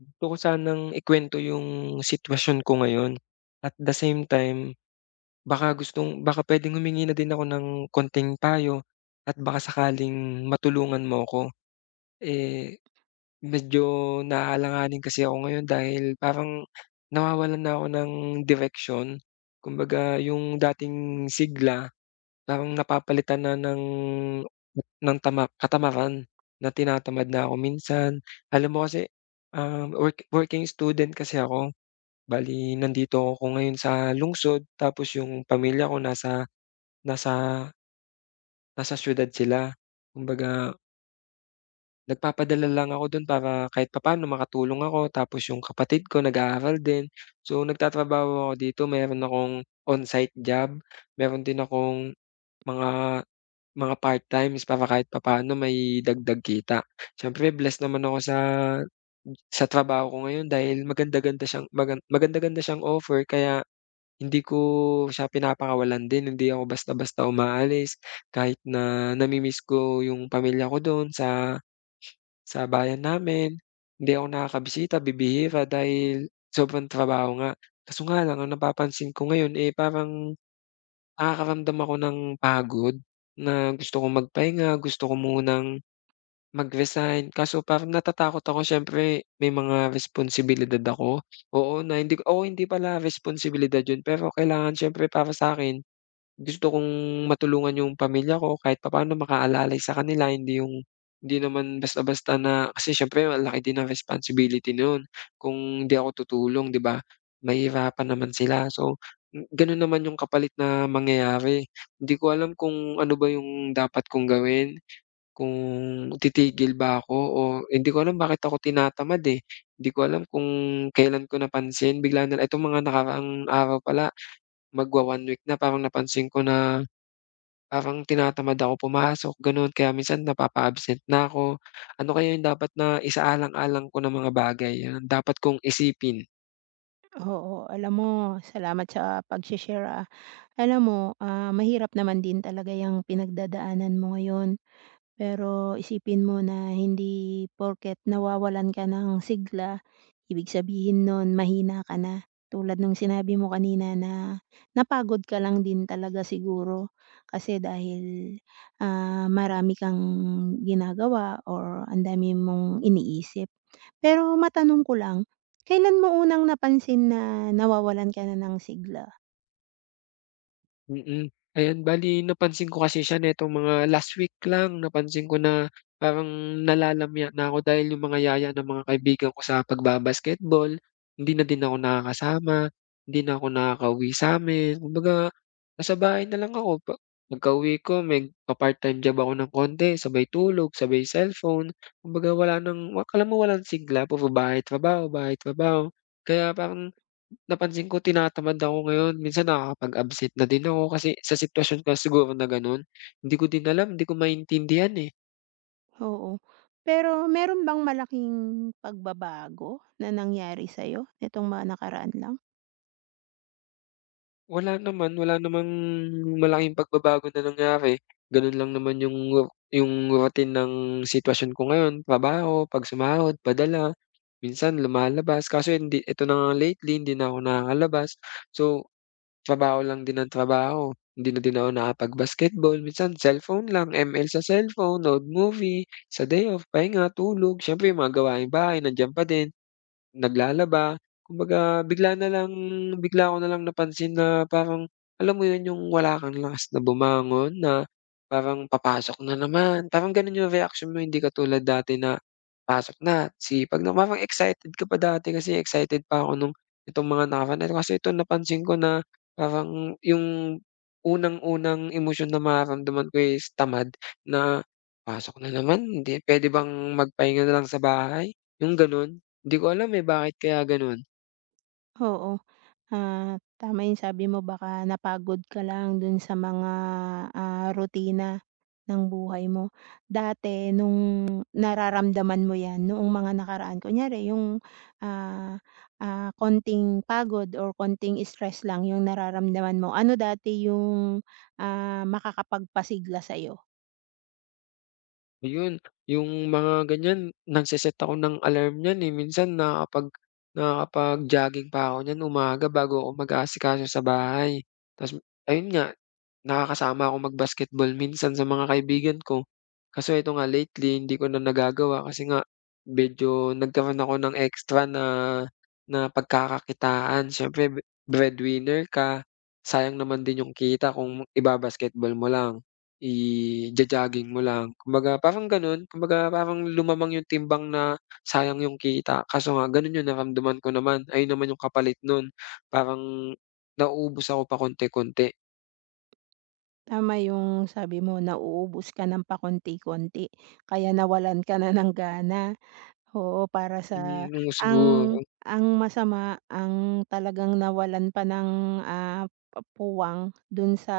Gusto ko sanang ikuwento yung sitwasyon ko ngayon, at the same time baka puwedeng humingi na din ako ng konting payo at baka sakaling matulungan mo ako. Eh, medyo naalanganin kasi ako ngayon dahil parang nawawalan na ako ng direksyon. Kumbaga, yung dating sigla parang napapalitan na ng tama katamaran, na tinatamad na ako minsan. Alam mo kasi, working student kasi ako, bali nandito ako ngayon sa lungsod, tapos yung pamilya ko nasa nasa nasa siyudad sila. Kumbaga, nagpapadala lang ako don para kahit papaano makatulong ako, tapos yung kapatid ko nag-aaral din. So nagtatrabaho ako dito, meron akong on-site job, meron din akong mga mga part-times para kahit papaano may dagdag kita. Siyempre blessed naman ako sa trabaho ko ngayon dahil maganda-ganda siyang offer, kaya hindi ko siya pinapakawalan din, hindi ako basta-basta umaalis kahit na nami-miss ko yung pamilya ko do'n sa bayan namin. Hindi ako nakakabisita, bibihira dahil sobrang trabaho nga. Kaso nga lang ang napapansin ko ngayon, eh, parang nakakaramdam ako ng pagod, na gusto kong magpahinga, gusto ko munang mag-resign, kaso parang natatakot ako, siyempre may mga responsibilidad ako, oo, na hindi ko, oo, hindi pala responsibilidad yun pero kailangan siyempre, para sa'kin gusto kong matulungan yung pamilya ko, kahit papaano makaalalay sa kanila, hindi yung hindi naman basta-basta na, kasi siyempre ang laki din ng responsibility nun, kung hindi ako tutulong, 'di ba, mahihirapan naman sila, so ganon naman yung kapalit na mangyayari. Hindi ko alam kung ano ba yung dapat kong gawin. Kung titigil ba ako o, hindi ko alam bakit ako tinatamad, eh. Hindi ko alam kung kailan ko napansin, bigla na itong mga nakaraang araw pala, magwa-one week na parang napansin ko na parang tinatamad ako pumasok gano'n, kaya minsan napapa-absent na ako. Ano kaya yung dapat na isaalang-alang ko na mga bagay, dapat kong isipin? Oo, alam mo, salamat sa pag share. Alam mo, mahirap naman din talaga yung pinagdadaanan mo ngayon. Pero isipin mo na hindi porket nawawalan ka ng sigla, ibig sabihin no'n mahina ka na. Tulad nung sinabi mo kanina na napagod ka lang din talaga siguro kasi dahil, marami kang ginagawa or ang dami mong iniisip. Pero matanong ko lang, kailan mo unang napansin na nawawalan ka na ng sigla? Mm. Ayan, bali napansin ko kasi siya nitong mga last week lang, napansin ko na parang nalalamya na ako, dahil yung mga yaya ng mga kaibigan ko sa pagba-basketball, hindi na din ako nakakasama, hindi na ako nakakauwi sa'min. Kumbaga, nasa bahay na lang ako pagkauwi ko, magpa-part-time job ako ng konti, sabay tulog, sabay cellphone. Kumbaga, wala ng wa alam mo, walang sigla, puro bahay, trabaho, bahay, trabaho. Kaya parang napansin ko tinatamad ako ngayon, minsan nakakapag-absent na din ako, kasi sa sitwasyon ko siguro na gano'n, hindi ko din alam, hindi ko maintindihan, eh. Oo, pero meron bang malaking pagbabago na nangyari sa'yo nitong mga nakaraan lang? Wala naman, wala namang malaking pagbabago na nangyari, gano'n lang naman yung routine ng sitwasyon ko ngayon, trabaho, 'pag sumahod, padala, minsan lumalabas, kaso hindi, ito na nga lately hindi na ako nakakalabas. So trabaho lang din ng trabaho, hindi na din ako nakapag-basketball, minsan cellphone lang, ML sa cellphone, nood movie, sa day off, pahinga, tulog, siyempre yung mga gawaing bahay nandiyan pa din. Naglalaba, kumbaga bigla na lang, bigla ko na lang napansin na parang, alam mo 'yun, yung wala kang lakas na bumangon, na parang papasok na naman, parang gano'n yung reaksyon mo, hindi ka katulad dati na pasok na, sipag na, parang excited ka pa. Dati kasi excited pa ako nung itong mga nakaraan na 'to, kasi ito napansin ko na parang yung unang-unang emosyon na mararamdaman ko is tamad na: "Pasok na naman, hindi pwede bang magpahinga na lang sa bahay?" Yung gano'n. Hindi ko alam, eh, bakit kaya gano'n. Oo. Ah, tama yung sabi mo baka napagod ka lang dun sa mga, rutina ng buhay mo. Dati nung nararamdaman mo 'yan noong mga nakaraan kunyari yung, ah, konting pagod or konting stress lang yung nararamdaman mo, ano dati yung, makakapagpasigla sa'yo? Ayun, yung mga ganyan, nagse ako ng alarm niyan, eh, minsan nakakapag-jogging pa ako niyan umaga bago ako mag-aasikaso sa bahay. Ta's, ayun nga, nakakasama ako mag-basketball minsan sa mga kaibigan ko. Kaso eto nga lately hindi ko na nagagawa kasi nga medyo nagkaroon ako ng extra na na pagkakakitaan. Siyempre breadwinner ka, sayang naman din yung kita kung iba-basketball mo lang, ija-jogging mo lang. Kumbaga parang gano'n, kumbaga parang lumamang yung timbang na sayang yung kita. Kaso nga gano'n yung naramdaman ko naman, ayun naman yung kapalit nun. Parang nauubos ako pakonti-konti. Tama yung sabi mo nauubos ka ng pakonti-konti kaya nawalan ka na ng gana. Oo, para sa Hmm, oo, ang siguro ang masama, ang talagang nawalan pa ng, pa puwang dun sa,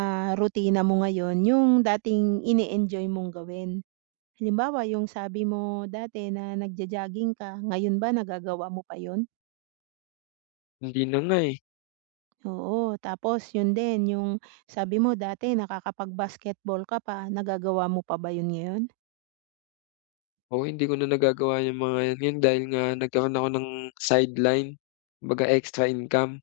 rutina mo ngayon, yung dating ini-enjoy mong gawin. Halimbawa, yung sabi mo dati na nagjo-jogging ka, ngayon ba nagagawa mo pa yon? hindi na nga, eh. Oo, tapos yun din, yung sabi mo dati nakakapag-basketball ka pa, nagagawa mo pa ba yun ngayon? Oo, hindi ko na nagagawa yung mga 'yan ngayon dahil nga nagkaroon ako ng sideline, kumbaga extra income.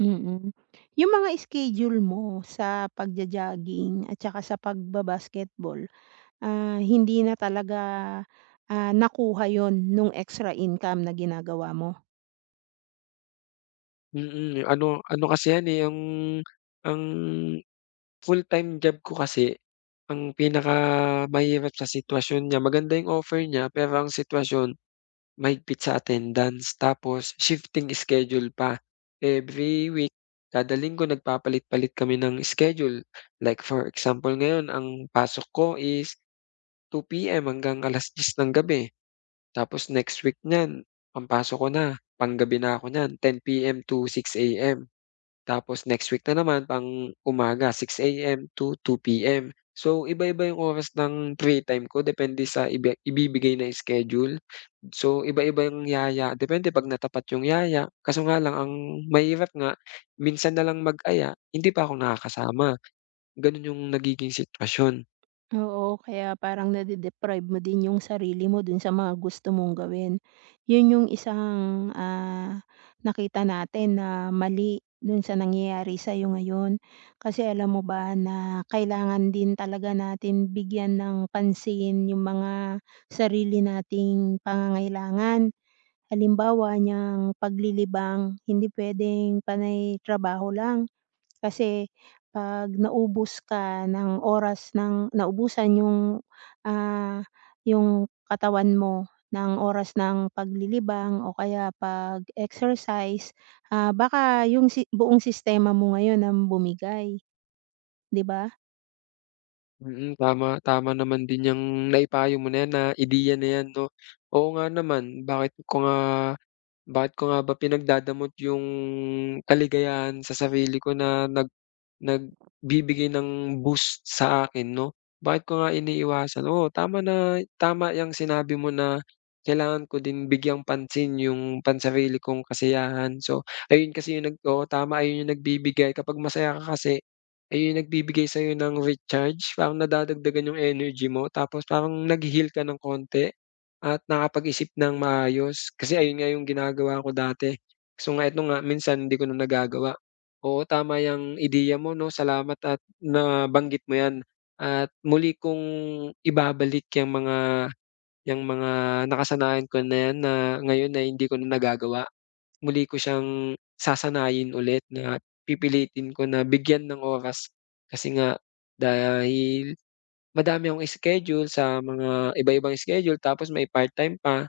Mm. Yung mga schedule mo sa pagjo-jogging at saka sa pagba-basketball, hindi na talaga, nakuha yun nung extra income na ginagawa mo? Ano ano kasi 'yan, eh, ang full-time job ko kasi ang pinakamahirap sa sitwasyon niya, maganda yung offer niya pero ang sitwasyon mahigpit sa attendance, tapos shifting schedule pa. Every week, kada linggo nagpapalit-palit kami ng schedule. Like for example ngayon ang pasok ko is 2 PM hanggang 10:00 ng gabi. Tapos next week niyan, pampasok ko na, panggabi na ako niyan, 10 PM to 6 AM. Tapos next week na naman pang-umaga, 6 AM to 2 PM. So, iba-iba yung oras ng free time ko depende sa ibibigay na schedule. So, iba-iba yung yaya, depende 'pag natapat yung yaya. Kaso nga lang ang mahirap nga, minsan na lang mag-aya, hindi pa ako nakakasama, gano'n yung nagiging sitwasyon. Oo, kaya parang nade-deprive mo din yung sarili mo dun sa mga gusto mong gawin. Yun yung isang, nakita natin na mali dun sa nangyayari sa'yo ngayon. Kasi alam mo ba na kailangan din talaga natin bigyan ng pansin yung mga sarili nating pangangailangan. Halimbawa, niyang paglilibang, hindi puwedeng panay trabaho lang. Kasi 'pag naubos ka ng oras ng naubusan yung, ah, yung katawan mo ng oras ng paglilibang o kaya pag-exercise, baka yung si buong sistema mo ngayon ang bumigay, 'di ba? Mm, tama. Tama naman din yang naipayo mo na yan, na ideya na yan, 'no. Oo nga naman, bakit ko nga ba pinagdadamot yung kaligayahan sa sarili ko na nagbibigay ng boost sa akin, 'no? Bakit ko nga iniiwasan? Oo, tama na tama yang sinabi mo na kailangan ko din bigyang pansin yung pansarili kong kasiyahan. So, ayun kasi yung nag oo, tama, ayun yung nagbibigay kapag masaya ka kasi, ayun yung nagbibigay sa'yo ng recharge, parang nadadagdagan yung energy mo tapos parang naghi-heal ka ng konti. At nakapag-isip ng maayos, kasi ayun nga yung ginagawa ko dati. So nga ito nga minsan hindi ko na nagagawa. Oo, tama yung ideya mo, 'no, salamat at nabanggit mo 'yan, at muli kong ibabalik yung mga nakasanayan ko na 'yan na ngayon na hindi ko na nagagawa. Muli ko siyang sasanayin ulit, na pipilitin ko na bigyan ng oras kasi nga, dahil madami akong schedule, sa mga iba-ibang schedule tapos may part-time pa.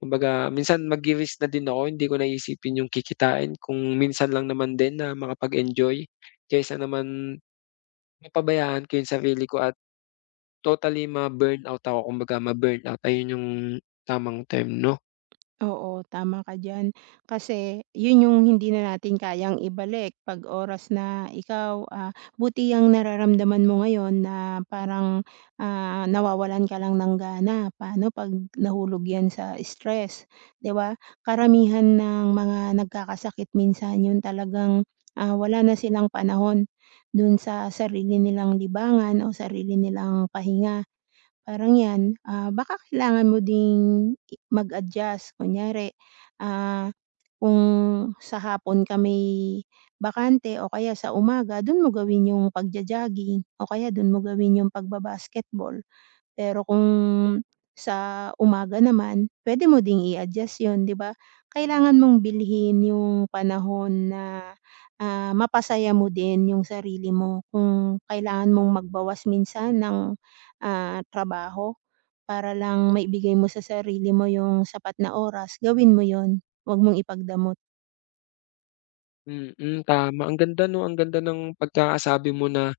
Kumbaga minsan magri-risk na din ako, hindi ko na iisipin yung kikitain kung minsan lang naman din na makapag-enjoy, kaysa naman mapabayaan ko yung sarili ko at totally ma-burnout ako, kumbaga ma-burnout, ayun yung tamang term, 'no? Oo, tama ka diyan. Kasi 'yun yung hindi na natin kayang ibalik 'pag oras na ikaw, buti yang nararamdaman mo ngayon na parang, nawawalan ka lang ng gana. Paano 'pag nahulog 'yan sa stress, 'di ba? Karamihan ng mga nagkakasakit minsan 'yun talagang, wala na silang panahon dun sa sarili nilang libangan o sarili nilang pahinga. Parang 'yan, baka kailangan mo ding mag-adjust. Kunyari, ah, kung sa hapon ka may bakante o kaya sa umaga, do'n mo gawin yung pagjo-jogging o kaya do'n mo gawin yung pagba-basketball. Pero kung sa umaga naman, pwede mo ding i-adjust 'yun, 'di ba? Kailangan mong bilhin yung panahon na, mapasaya mo din yung sarili mo. Kung kailangan mong magbawas minsan ng, trabaho para lang maibigay mo sa sarili mo yung sapat na oras, gawin mo 'yun. Huwag mong ipagdamot. Mm, mm, tama, ang ganda, 'no, ang ganda ng pagkakasabi mo na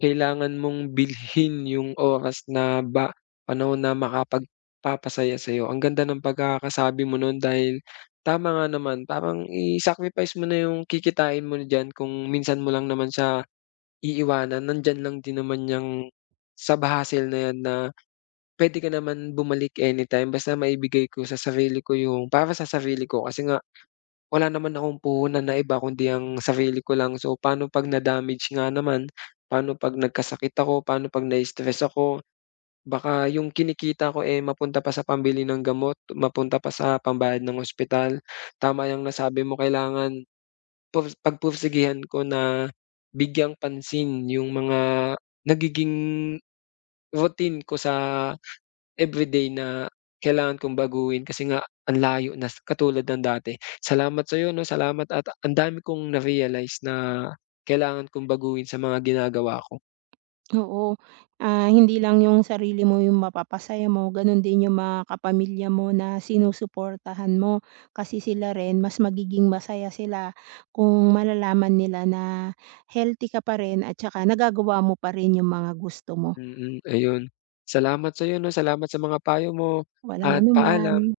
kailangan mong bilhin yung oras na ba panahon na makapagpapasaya sa'yo. Ang ganda ng pagkakasabi mo nun dahil tama nga naman, parang i-sacrifice mo na yung kikitain mo diyan kung minsan mo lang naman siya iiwanan, nandiyan lang din naman yang sub hustle na yan, na puwede ka naman bumalik anytime basta maibigay ko sa sarili ko yung para sa sarili ko, kasi nga wala naman akong puhunan na iba kundi ang sarili ko lang. So, paano 'pag na-damage nga naman, paano 'pag nagkasakit ako, paano 'pag na-stress ako, baka yung kinikita ko, eh, mapunta pa sa pambili ng gamot, mapunta pa sa pambayad ng ospital. Tama yang nasabi mo, kailangan pagpursigihan ko na bigyang pansin yung mga nagiging routine ko sa everyday na kailangan kong baguhin, kasi nga ang layo na katulad ng dati. Salamat sa'yo, 'no, salamat at ang dami kong na-realize na kailangan kong baguhin sa mga ginagawa ko. Oo, hindi lang yung sarili mo yung mapapasaya mo, ganun din yung mga kapamilya mo na sinusuportahan mo. Kasi sila rin mas magiging masaya sila kung malalaman nila na healthy ka pa rin at saka nagagawa mo pa rin yung mga gusto mo. Mm, mm, ayun. Salamat sa'yo, 'no, salamat sa mga payo mo Walang at anuman. paalam.